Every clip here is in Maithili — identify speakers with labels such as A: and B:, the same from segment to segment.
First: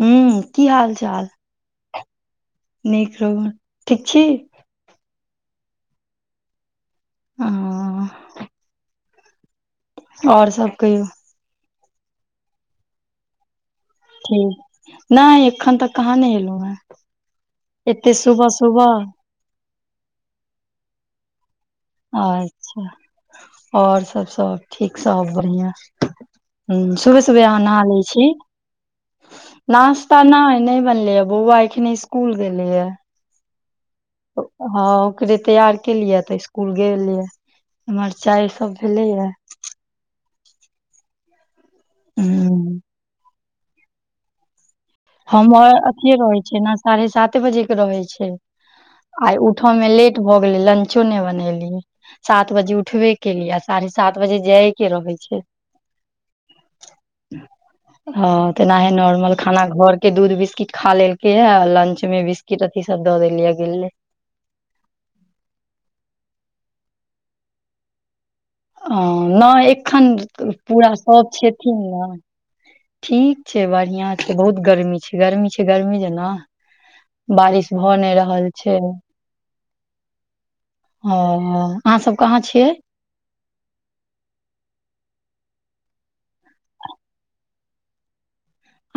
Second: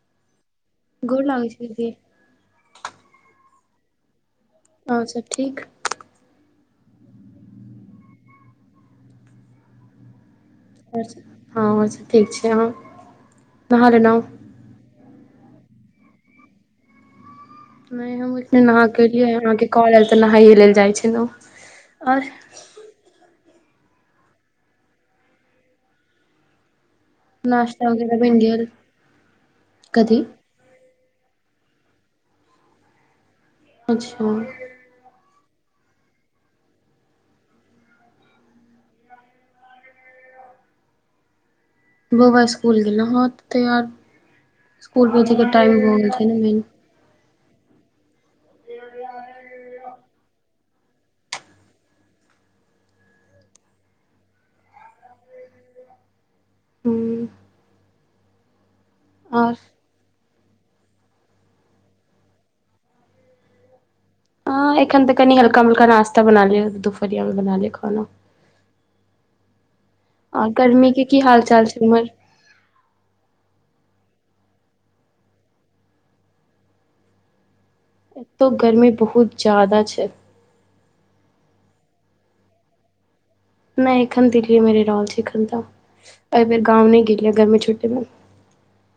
A: हूँ की हाल चाल
B: होइ छै जे
A: नीक खबर, ठीक छी?
B: और सब ठीक?
A: हां। सब कहियौ
B: हँ और ठीक छै, अहाँ के नव
A: नै एखन तक कहाँ नहेलौ हें।
B: नै हम अखने नहा के एलीयै हन अहाँ के काॅल आयल तऽ नहाइये लेल जाय छेलौ।
A: अच्छा। और सब -सब ठीक सब बढ़िया, हु सुबह त भोरे अहाँ नहा
B: नाश्ता
A: लै
B: वगैरह
A: छी,
B: बनि गेल कथी
A: नास्ता नै- नै बनलैये एखने स्कुल गेलैये।
B: अच्छा।
A: हँ ओकरे तैयार केलिये तऽ इसकूल गेलैये एमहर चाय सब भेलेैये।
B: बौआ स्कूल
A: ह
B: गेलो हे त तैयार इस्कुल भेज के टाइम भ गेलै
A: पानी साते बजे एक बेर अबै छै। आइ उठअ में लेट भऽ गेलै लंचो नैय बनेलियै। सात बजे उठबे के लिए आ साढ़े सात बजे जायके रहै छैय।
B: हूँ
A: ह तेनाहि न
B: आओर
A: खाना घर के दूध बिस्किट खा लेलकै ये, लंच में बिस्कीट अथि सब द देलियै ये।
B: हँ एखन त कनी हलकाणं-मुलका नश्ता बना लिय दूपहरिया मे बना लेब खाना
A: ह नैय एखन
B: आओर
A: पूरा
B: गर्मीके की
A: सब
B: हाल चाल छै
A: छेथिन
B: उम्हर
A: न ठीक छै बढ़िया छै, बहुत गर्मी छै, गर्मी छै गर्मी जेना बारिश भऽ नै
B: एतो गर्मी बहुत ज्यादा छैय।
A: हं अहाँ सब कहाँ छियै।
B: नै एखन दिल्ली ये मेे रै रहल छै एखन तऽ, एै बेर गाँव नै गेलियै गरमी छुट्टी मे।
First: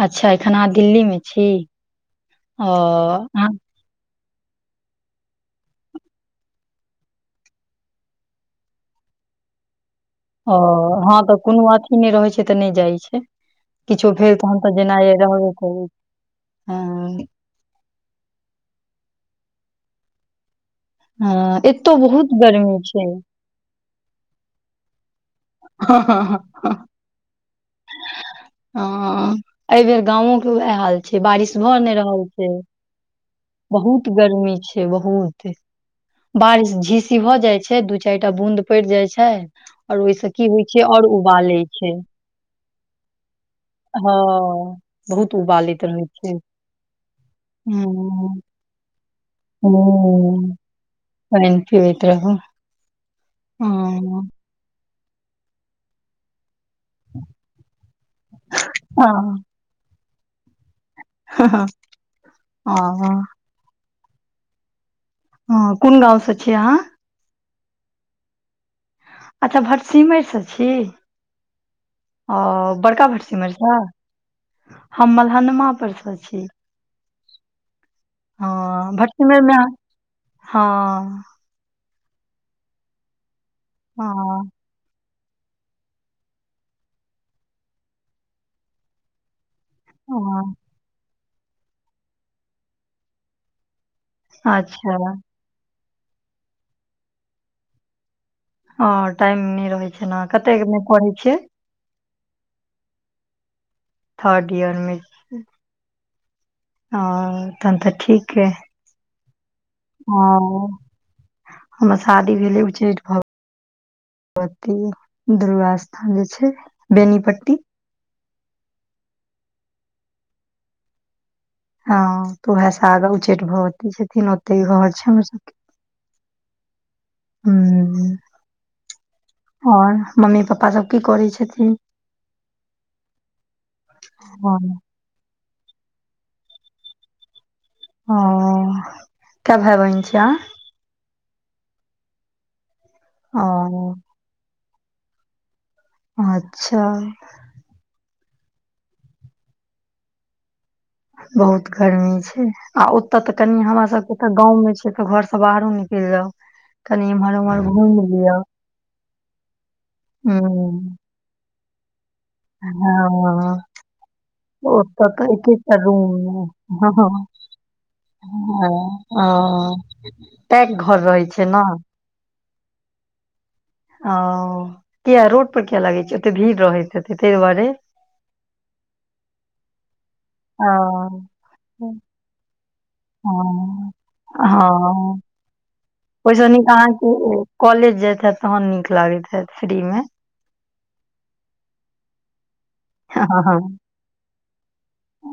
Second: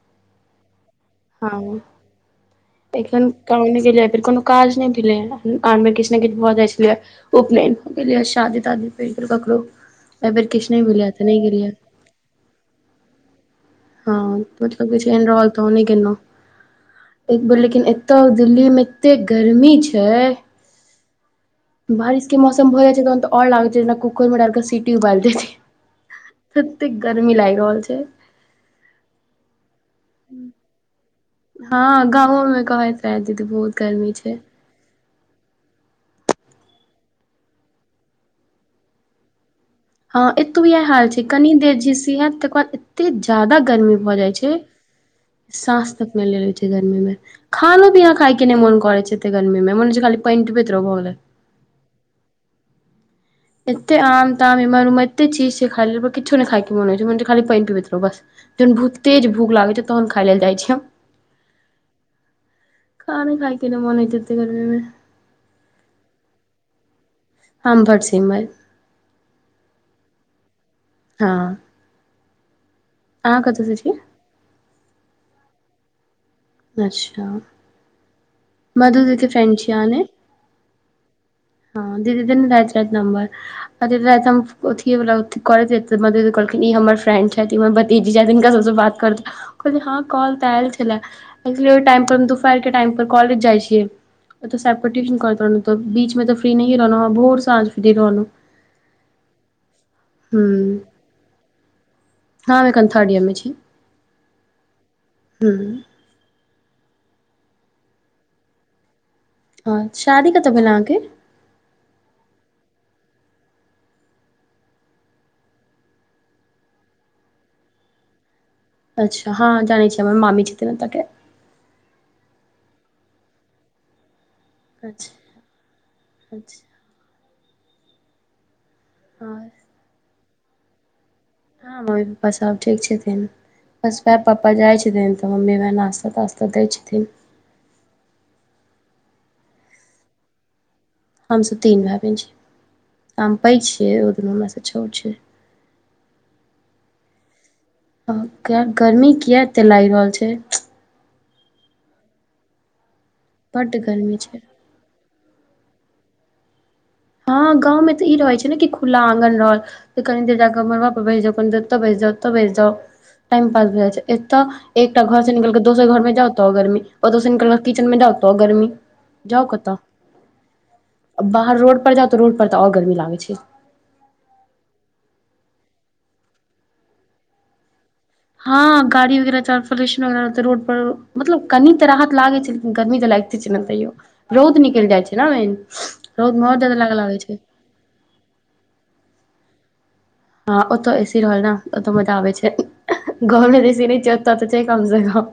A: अच्छा एखन अहाँ दिल्ली मे छी
B: हँ
A: ओ अहाँ
B: गेल फेर कोनो काज नैय भेलै आन बेर किछ नेै किछ भऽ जाय छेलै उपनयन हो गेलिय शादी- तादी पैर गेल ककरो एहि बेर किछ नैय भेलै या ते नैय गेलियै या।
A: इ नैय रहै छै तऽ नैय जाय छैय।
B: हँ मतलब कि एहेन नै रहल तऽ नैय
A: करी
B: गेलौ,
A: हँ
B: एक बेर लेकिन तब दिल्ली मे एतेक गर्मी छै।
A: हँ एतौ बहुत गर्मी छैय।
B: और लागै छैय जेना कुकर मे डैल के सिटी उबैल देतै ततेक गर्मी लागि रहल छै।
A: हँ एहि बेेर गाँंवो के वैह हाल छैय बारिश भ
B: हँ
A: नै रहल
B: गाँवो
A: छै।
B: मे कहैत रहै दीदी
A: बहुत गर्मी छै बहुत। बारिश झीसी भऽ जाय छै, दू चारि टा बूंद पैड़ जाय छै और ओहि सँ कि
B: हँ एतौ यैह हाल छै कनि देर झीसी हैत तकर बाद एते ज्यादा गर्मी
A: हँ
B: भऽ जाय छै
A: बहुत उबालैत
B: साँस
A: रहै
B: तक नै लेेल जाइ छै गर्मी मे, खानो पीना
A: हँ
B: खाय के नै मोन करै छै। एते गरमी मे, मोन होइ छै खाली पानि
A: हँ
B: पिबैत रहु भ गेलै।
A: पानि पिबैत रहु।
B: एते आम -ताम एमहर -ओमहर एते चीज छै खाय ले पर किछो नै खाय के मन होय छै खाली पैन पीबैत रहु बस, जखन बहुत तेज
A: हँ
B: भूख लागै छै तखन खाय लेल जाय छियै हम
A: हं हं।
B: केना मन होइ छै ओतेक बेर मे
A: हँ कोन गाँव सं छियै अहां
B: हम भटसिमैर।
A: अच्छा भटसिमरि सँ छी?
B: हँ।
A: ओ बड़का
B: अहाँ
A: भटसिमरि
B: कतऽ सँ
A: सं
B: छी
A: हम मलहनमा पर सँ छी।
B: अच्छा,
A: हँ
B: मधु जी के
A: भटसिमैर मे
B: फ्रेंड छियै अहां ने?
A: हँ।
B: हँ दीदी देने रहैत नंबर अ दीदी राति हम
A: हँ
B: ओथिए वला कर म कहलखिन ई हमर फ्रेंड छथि हमर भतीजी छथि हिनका सबसँ बात कर तु कहलियै हँ कॉल तऽ आयल छलै, ओहि टाइम पर हम दुपहर के टाइम पर, कॉलेज जाइ छियै। ओतऽ सबके
A: अच्छा
B: ट्यूशन करैत रहलहुँ, तऽ बीचमे तऽ फ्री नहि रहलहुँ, भोर स आज फ्री रहलहुँ।
A: ह टाइम नहि रहै छै, ने कते पढ़ै छियै।
B: हँ एखन थर्ड ईयर मे छी।
A: थर्ड ईयरमे।
B: हूँ।
A: ह तहन तऽ ठीक है
B: हँ शादी कतऽ भेल
A: हॅं।
B: अहाँके
A: हमर शादी भेले उच्चैठ भाव। भगवती दुर्गा स्थान जे छै बेनीपट्टी।
B: अच्छा हँ जानै छी, हमर मामी छथिन ओत के।
A: हँ तऽ उएहस आगा उचैठ भगवती छथिन। त ई कह छै,
B: अच्छा
A: हमर सबके
B: अच्छा
A: हू।
B: हँ
A: आओर मम्मी पापा सब की करै छथिन।
B: हँ मम्मी पापा सब ठीक छथिन, बस प पापा
A: हँ
B: जाइ छथिन। तऽ मम्मीमे नास्ता तास्ता दै छथिन।
A: हं कै भाई-बहिन छियै अहां।
B: हमसब तीन भाईबहिन छी, हमपैघ छियै ओ दुनू हमरँ छोट छै।
A: अच्छा।
B: गर्मी किया एते लागि रहल छै।
A: बहुत गर्मी छै, आ ओते तऽ कनि
B: बड्ड
A: हमरा
B: गर्मी
A: सबके त
B: छै
A: गाँव में छै। तऽ घर से बाहरो निकलि जाऊ।
B: हँ गाँवं तऽ ई रहै छै ने कि। खुला आंगन रहल त कनी देर जाके मड़बा
A: हूँ
B: पर बैस जाऊ कनि देर एत बैस जाऊ। तऽ बे जाउ टाइम
A: हँ
B: पास भऽ जा छै। एतऽ एकटा
A: ओतऽ
B: घर
A: तऽ
B: से निकल क
A: एकेटा
B: दोसर घर मे
A: रूम
B: जातो गर्मी,
A: हँ हँ
B: ओतोस निकल क किचन में जातो
A: हँ,
B: गर्मी।
A: ओ
B: जाउ कतऽ
A: तै घर रहै छै
B: बाहर
A: ने।
B: रोड पर जाउ तऽ रोड पर तऽ आर गर्मी लागै छै।
A: ओ किया रोड पर किया लागै छै ओते भीड़ रहैत छैे ताहि दुआरे।
B: हँ गाड़ी वगैरह चोलन वग रहै, रोड
A: ओ
B: पर मतलब कनी तऽ राहत लागे छै। गर्मी तऽ लागिते छै ने तैयो, रौद निकलि जाइ छै ने। रौद
A: ओहिस
B: मे आओर
A: नीक
B: जादा लागऽ लागै छै
A: अहाँके कॉलेज जात हत तहन नीक लागैत हत फ्री में।
B: हँ ओतऽ एसी रहल ने ओतऽ मजा आबै छै।
A: हँ
B: घर
A: हँ
B: मे जैसे नहि छै ओत तऽ छै, कम से कम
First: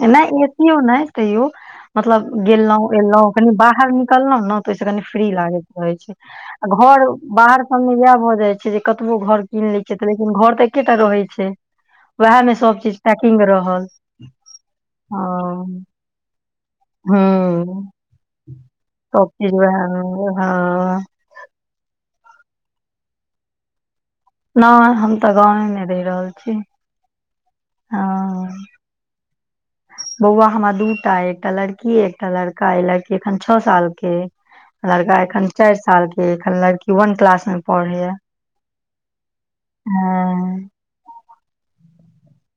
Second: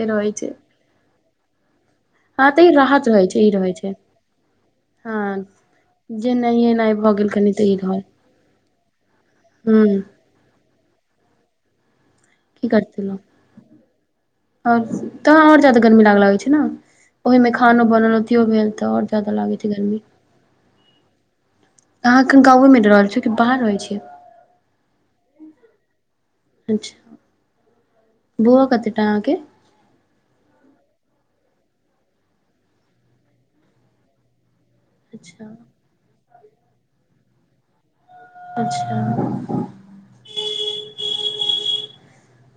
B: से रहै छै।
A: किओ नहि। तैयो मतलब
B: हँ तऽ ई
A: गों
B: राहत रहै
A: एलो
B: छै ई
A: कनि
B: रहै
A: बाहर
B: छै
A: निकललों ने तऽ ओहिस कनी
B: हँ
A: फ्री लागैत रह।
B: जे नहिये एनाइ
A: घर
B: भऽ गेल कनि
A: बाहर
B: तऽ ई
A: सबमे
B: रहल
A: इएह भऽ जाइ छै, जे कतबो घर कीन लै
B: हूँ
A: छियैन। घर तऽ एकटा रहै छै। वएह में
B: की
A: सब चीज
B: करतै लोक
A: पैकिंग रहल।
B: आओर तहाँ आओर जादा
A: हँ
B: गर्मी लागय लागै छै ने। ओहिमें खानो
A: हूँ
B: बनल अथियो भेल तऽ और
A: सब
B: ज्यादा
A: चीज
B: लागै छै
A: वएह मे
B: गर्मी।
A: हँ
B: अहाँ एखन गाँवे में रहल छियै कि बाहर रहै छियै।
A: नहि हम तऽ गाँवे में रैह रहल छी हँ।
B: कत्ते टा अहाँ के।
A: बौआ हमरा दूटा अय एकटा लड़की अय एकटा लड़का अय लड़की एखन छ साल के अय। लड़का
B: अच्छा
A: एखन चाइर साल के अय एखन लड़की वन क्लास में पढ़ैया।
B: अच्छा।
A: हँ।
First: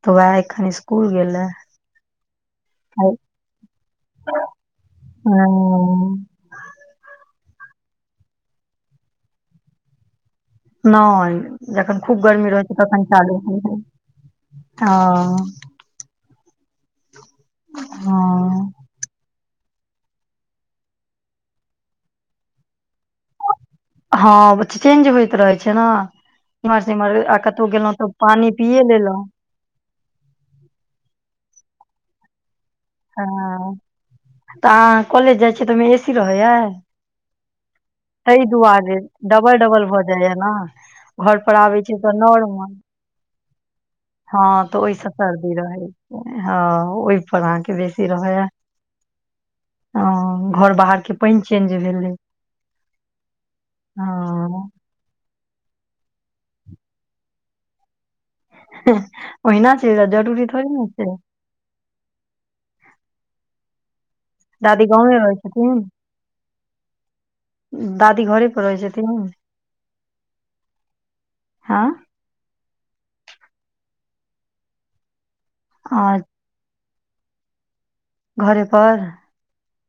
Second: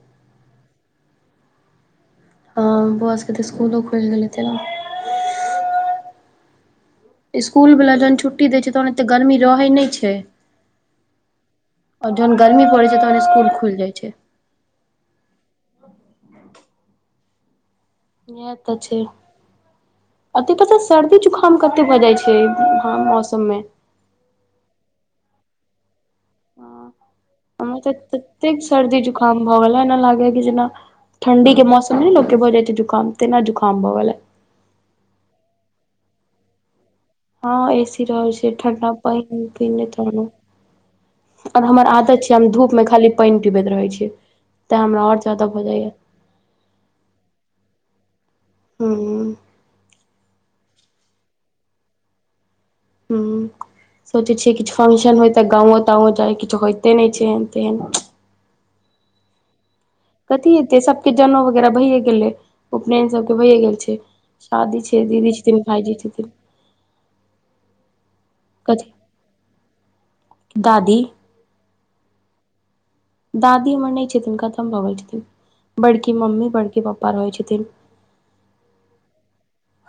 A: तऽ वएह एखन स्कूल गेलए।
B: हँ बौआ सबके तऽ स्कुलो खुइल गेल हेतै न। स्कूल वला जहन छुट्टी दै छै तहन एते गर्मी रहै नै छै।
A: नै जखन
B: आओर
A: खूब
B: जहन
A: गर्मी रहै छै
B: पड़ै
A: तखन
B: तहन
A: चालू
B: स्कूल
A: कऽ
B: खुलि जाइ छै
A: देत। हँ, हँ।
B: इहे तऽ छै। अते पता सर्दी-जुखाम कते भऽ जाइ छै हँ मौसम में।
A: हँ बछ चेंज होइत रहै छै न इम्हर से इम्हर आ कतौ
B: हमरा
A: गेलौं तऽ पानी
B: ततेक
A: पिए
B: सर्दी
A: लेलौं।
B: जुकाम भऽ गेलै एना लागे कि जेना ठंडी के मौसम में नै लोक के भऽ जाइ छै जु
A: हँ तऽ आहाँ कॉलेज जाय छियै तऽ ओय में ए सी रहै या।
B: हँ ए सी रहै छै ठंडा पइन
A: डबल डबल
B: किनैत
A: भऽ
B: रहलौ।
A: जाइया ने घर पर
B: और
A: आबै
B: हमर
A: तऽ
B: आदत छै हम धूप
A: नॉर्मल
B: में खाली पइन पीबैत रहै छीयै।
A: हँ तऽ ओय सँ सर्दी रहै हँ ओय पर आहाँके बेसी रहै है
B: हूँ
A: हँ। घर-बाहर के पइन चेंज भेलै।
B: हूँ सोचै छियै कि
A: हँ
B: छु फंक्शन होय तऽ गाँंवो-ताँवो जाय किछ होइते नै छै एहेन-तेहेन।
A: हँ ओहिना चइल जाऊ जौ
B: कथी हेतै सबके जेनऊ वगैरह भैए गेलै उपनयन सबके भैए गेल छै। शादी
A: दादी
B: छै
A: गाँवे
B: दीदी
A: रहै
B: छथिन भाइजी छथिन।
A: दादी घरे पर रहै
B: कथी
A: छथिन आँय?
B: दादी दादी हमर नै छथिन खतम भऽ गेल छथिन
A: आ
B: बड़की मम्मी बड़के पप्पा रहै छथिन।
A: घरे पर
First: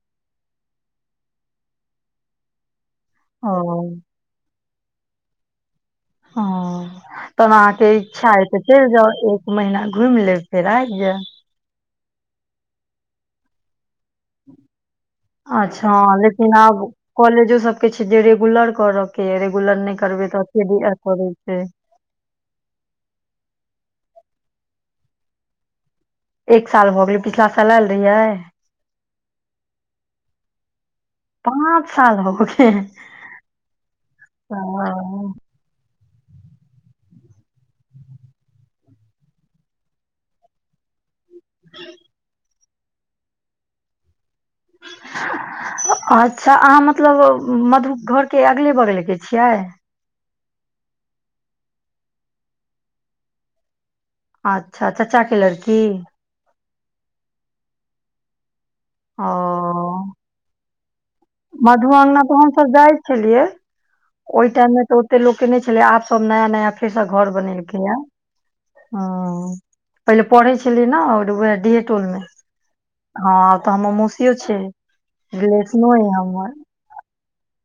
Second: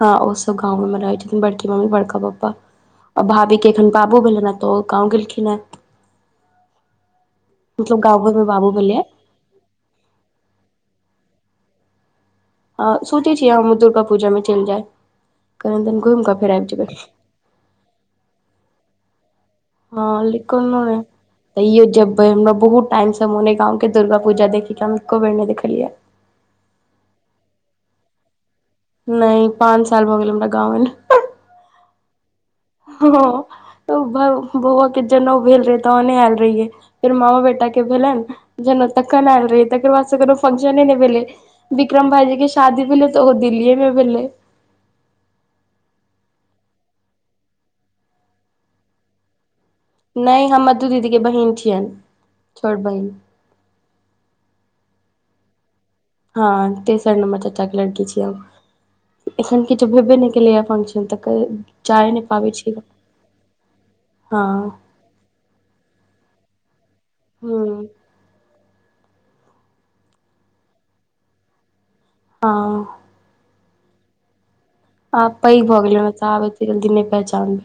B: हँ ओ सब गाँवे में रहै छथिन बड़की मम्मी बड़का पप्पा आ
A: ओ
B: भाभी के एखन बाबू भेलैन हैं। तऽ ओ गाँव गेलखिन हैं।
A: हँ तहन आहाँके
B: मतलब
A: इच्छा
B: गाँवे मे
A: अइ तऽ
B: बाबू
A: चइल
B: भेलै
A: जाउ ए इ महिना घुइम लेब फेर आइब जेएब।
B: अ सोचै छियै हमहुँ दुर्गा पूजा में चइल जाय। कनि
A: अच्छा
B: दिन घुमि कऽ फेर
A: लेकिन
B: आबि
A: आब
B: जेबै
A: कॉलेजो सब के छै जे रेगुलर करऽ के अइ रेगुलर नै करबै तऽ अथिये
B: कोनो
A: दिअ
B: नै
A: पड़ै छै
B: तयौ जेब बै हमरा बहुत टाइम सँ मोन अइ गाँव के दुर्गा पूजा देखेै के हम एको बेर नै देखलियै येए।
A: एक साल भऽ गेलै पिछला साल ऐल रहियै।
B: नै पाँन साल भऽ गेल हमरा गाँव एला।
A: पाँच साल हो गेल
B: हँ तऽ भौ बौआ के
A: ओ,
B: जनउ भेल रहै। तहने एल रहियै फेर मामा बेटा के भेलैन। जनउ तखन एल रहीयै तकर बाद स कोनो फंशने नै भेलै। बिक्रम भाईजी के शादी भेलै तऽ ओहो दिल्लए में भेलै।
A: अच्छा आहाँ मतलब मधु घर के अगले-बगले के छियै।
B: नै हम मधु दीदी केर बहिन छियैन छोट बहिन।
A: अच्छा चाचा के लड़की।
B: हँ तेसर नम्बर चचा के लड़की छीयै
A: ओ
B: हम। एखन किछो भेबे नै केलै या अपन हम तऽ कहिं
A: मधु
B: जाय
A: अंगना
B: नै पाबै छी। हँ
A: ओय टाइम मे तऽ ओते लोक के नै छेलै आब सब नया नया फेर सऽ घर
B: हूँ
A: बनेलकैया। हॅं पहिले पड़यै छेलियै ने आओर ओहि डेट टोल मे हँ तऽ हमर मौसियो छै।
B: आब पैघ भऽ
A: रिलेशनो अइ
B: गेले तऽ आब
A: हमर
B: एते जल्दी नै पहँचान बै।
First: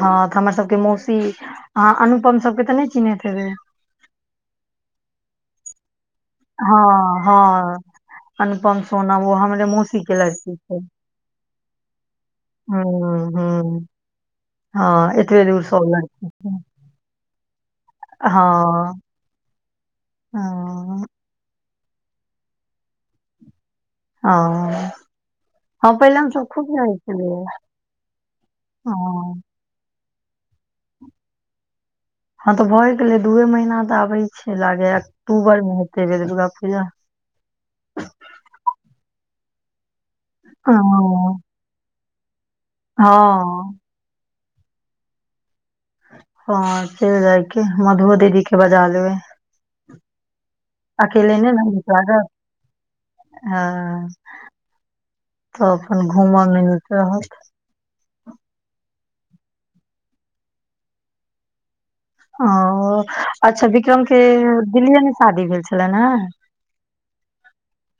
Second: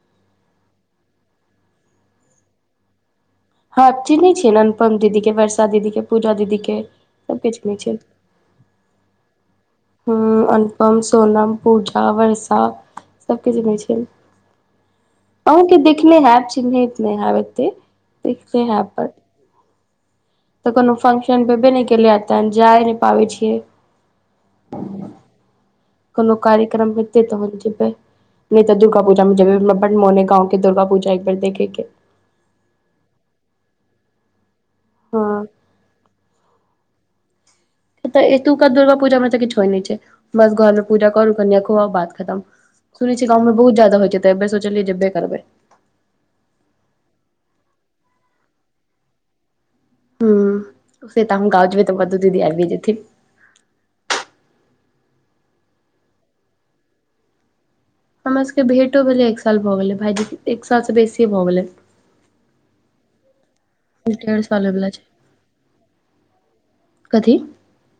A: हँ तऽ हमर सबके मौसी आहाँ अनुपम सबके तऽ नै चिन्हैत हेबै।
B: हँ चिन्हैय छियै ने अनुपम दीदी के वर्षा दीदी के पूजा दीदी के
A: हँ
B: सबकऽ चिन्हैय
A: हँ
B: छैयै।
A: अनुपम सोनम ओ हमरे मौसी के
B: हॅं
A: लड़की छै
B: अनुपम, सोनम, पूजा, वर्ष तऽ
A: हूँ
B: सबके चिन्है
A: हूँ
B: छियै।
A: हँ ऐ
B: आहाँके देखने हैब चिन्हैत नै हेब एते देखने
A: हँ
B: हेब पर
A: हँ।
B: तऽ कोनो फंशन भेबे नै केलेै हें तहन जाय नै पाबै छियै।
A: आं
B: कोनो कार्यक्रम हेतेै
A: छलियै
B: तहन जेबै। नैय तऽ दुर्गा पूजामे
A: हँ
B: जेबै हमरा बड मोन हय गाँव के दुर्गा पूजा एक बेर देखैके।
A: हँ तऽ भए गेलै दूए महीना तऽ आबै छै लागैय
B: हँ
A: अक्टूबरमे हेतै दुर्गा पूजा।
B: तऽ एतुका दुर्गा पूजा मे तऽ किछु होय नै छै बस घर
A: हँ
B: मे पूजा करू कन्या खुवाउ बात खतम। सुन छियै गाॅंवमे बहुत
A: हँ
B: जादा होय छै तऽ एहि बेर सोचलियै जेबे करबै।
A: हँ चैल एब की मधुओ दीदी के बजा लेबै।
B: हूँ से
A: अकेले
B: तऽ हम
A: नै ने
B: गाँव जेबै
A: नीक
B: तऽ मधु
A: लागत।
B: दीदी आबिये जेथिन
A: हँ तऽ अपन घूमऽ मे नीक रहत।
B: हमर सबके भेॅंटो भेलै एक साल भऽ गेलै भाईजी एक साल से बेसी भए गेलै।
A: ओ अच्छा विक क्रम के
B: डेढ़ साल होइवला
A: दिल्लीए
B: छै
A: मे शादी भेल छेलैन हें।
B: कथी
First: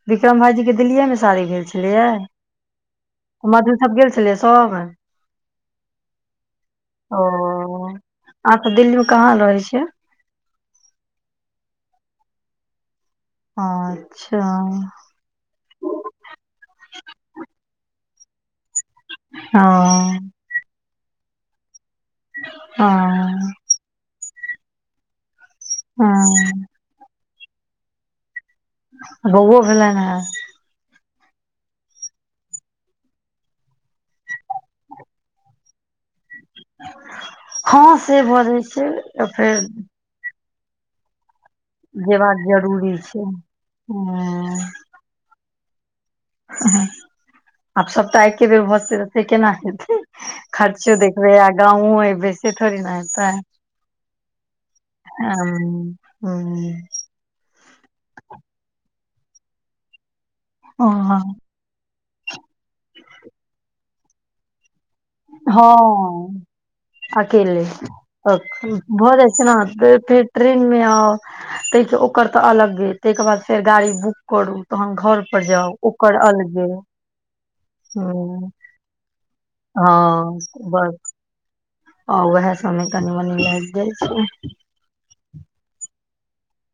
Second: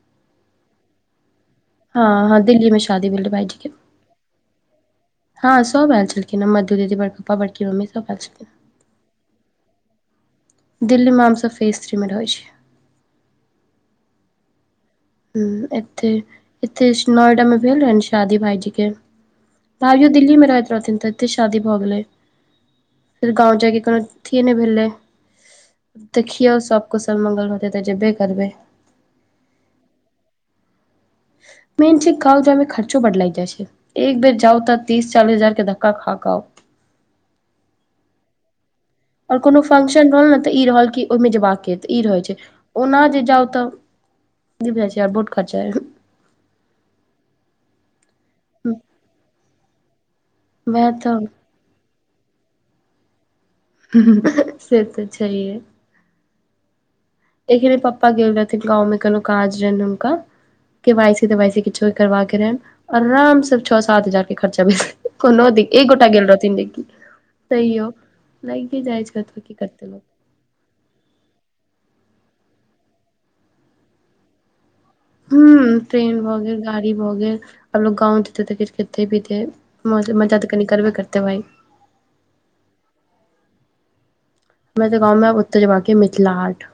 A: बिक्रम भाईजी के दिल्लीए मे शादी भेल छेलैये
B: हँ हँ दिल्ली मे शादी भेल रहै भायजी के
A: मधु सब गेल छेलैये। तब
B: हँ सब अल छेलखिन मधु दीदी, बड़का पप्पा बड़की मम्मी सब एल छेलखिन।
A: दिल्लीमे कहाँ रहै छियै।
B: दिल्लीमे हमसब फिथ्रीमे रहै छीयै।
A: अच्छा
B: हूँ एते- एते नोएडा मेॅं भेल रहैन शादी भाईजी के भायजीयो
A: हँ
B: दिल्ली मे रहैत रहथिन तऽ एते शादी भऽ गेलै। फेर
A: हँ
B: गाँव जायके कोनो अथिए नै भेलै देखियौ
A: हँ
B: सब कुशल मंगल होतै तऽ जेबे करबै।
A: बौओ भेलैन हें।
B: मेन छै गाँव जायमे खर्चो बड लागी जाइ छै। एक बेर जाउ तऽ तीस चालीस हजार के धक्का खाकऽ आउ।
A: हँ से भऽ जाइ छै। तऽ
B: आऔर कोनो
A: फेर
B: फंशन भेल ने तऽ ई रहल कि ओहिमे जेबाक यै। तऽ ई रहै छै
A: जेबाक जरूरी
B: ओना जे
A: छै
B: जाउ तऽ
A: हँ
B: नै बुझैय छियै बड खर्चायऽ।
A: हँ-हँ आब सब तऽ एके बेर भऽ जेतय तऽ केना हेतै।
B: वएह
A: खर्चो
B: तऽ
A: देखबे आ गाँंवो ऐबय से थोड़ी नऽ हैतै।
B: से तऽ
A: हँ
B: छैहे
A: हूँ।
B: एखने पप्पा गेल रहथिन गांव मे, कोनो काज रहैन हुनका, के वाइ सी, ते वाइ सी, किछो करबा के रहैन, आराम स छो सात हजार के खर्चा भेलैन। कोनोदी ई, एक
A: हँ
B: गोटा गेल रहथिन, लेकिन।
A: अकेले,
B: तैयो
A: अखन
B: लागे
A: भऽ जाइ
B: कतबो
A: छै न,
B: की करतै
A: देर
B: लोक
A: तेर। ट्रेन मे आउ, तय सँ ओकर तऽ अलगे, तइ के बाद फेर गाड़ी बुक करू, तहन घर पर जाउ,
B: हूं
A: ओकर
B: ट्रेन भऽ गेल
A: अलगे।
B: गाड़ी भऽ गेल, आब लोक गाँव जेतै,
A: ह
B: तऽ किछ खेतै, पितै, म, मजा तऽ कनि करबे करतै भाइ।
A: आ, उएह सबमे कनी मनी भ जाइ छै।
B: हमरा तऽ गाँवमे ओत जेबाक या, मिथिला हाट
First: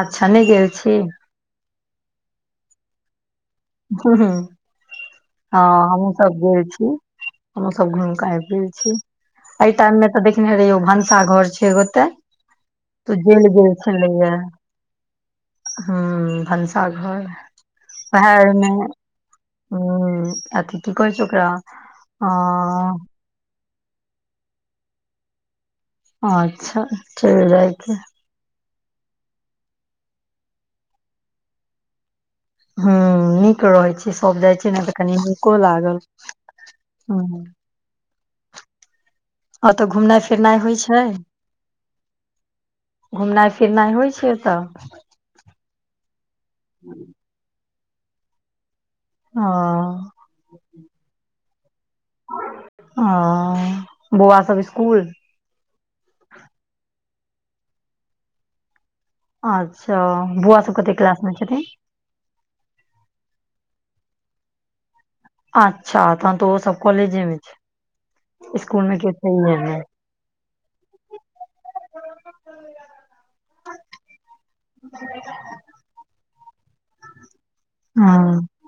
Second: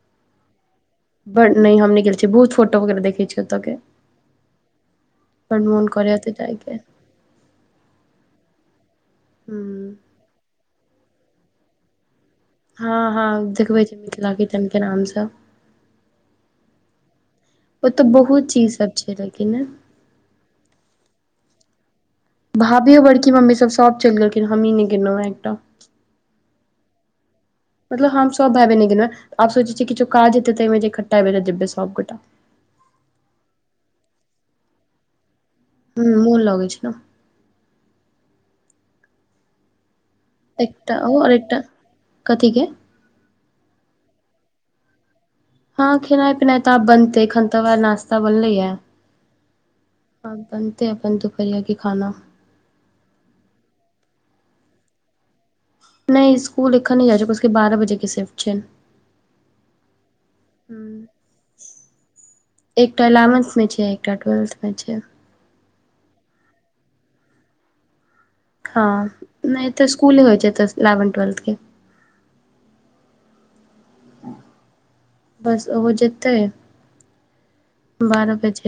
A: अच्छा, नइ गेल छी?
B: बर नय, हम नय गेल छि, बहुत फोटो वगैरह देखे छी।
A: ह, ह, हँ,
B: बड मोन
A: हमहुँ
B: करैये तऽ
A: सब गेल
B: जायके
A: छी, हमहु सब घुमय कऽ आइब गेल छी।
B: हु।
A: ओइ टाइम मे तऽ देखने रहियो, भनसा घर छै ओतै।
B: हँ, हँ, देखबे छै, मिथिला किचन के नाम सँब।
A: हु, भनसाघर,
B: ओतऽ
A: वेहा।
B: बहुत चीज
A: नय
B: सब छै लेकिन ने
A: न, अथि की कहै छै ओकरा? अ
B: भाभियो, बड़की मम्मी, सब सभ चैल गेलखिन, हमही ने गेलहुँ हँ एकटा।
A: अच्छा, चैल जैब
B: मतलब, हम सब भाइ बहिन नै गेलहुं हें, आब सोचै छियै, किछो काज हेते, तहिमे इकठ्ठा जेबै सबगोटा।
A: हँ, नीक रहै छै, सब जाइ छै ने, तऽ कनी नीको लागल,
B: हूँ मोन लगै छै ने
A: ह। आब तऽ, घुमनाइ फिर
B: एकटा ओ, और एकटा कथीके
A: घुमनाइ, फिरनाइ, होइ छै ओतऽ?
B: हँ, खेनाइ पिनाइ तऽ आब बनतेै, अखन तऽ नाश्ता बनलै या।
A: हँ।
B: आब बनतेै, अपन दुपहरिया के खाना।
A: अं, बौआ सब स्कूल?
B: नइ स्कूल एखन नहि जाय छै, ओकर सबके बारह बजे के शिफ्ट छै।
A: अच्छा, बुआ सब कते क्लास मे छथिन?
B: एकटा इलेवंथ मे छै, एकटा ट्वेल्थ में छै।
A: अच्छा, तहन तो ओसब कॉलेजेमे छैथ।
B: हँ, नय, एतऽ स्कूले होइ छैऽ, इलेवेंथ -ट्वेल्थ के। बस ओहो जेतै। बारह
A: ह
B: बजे।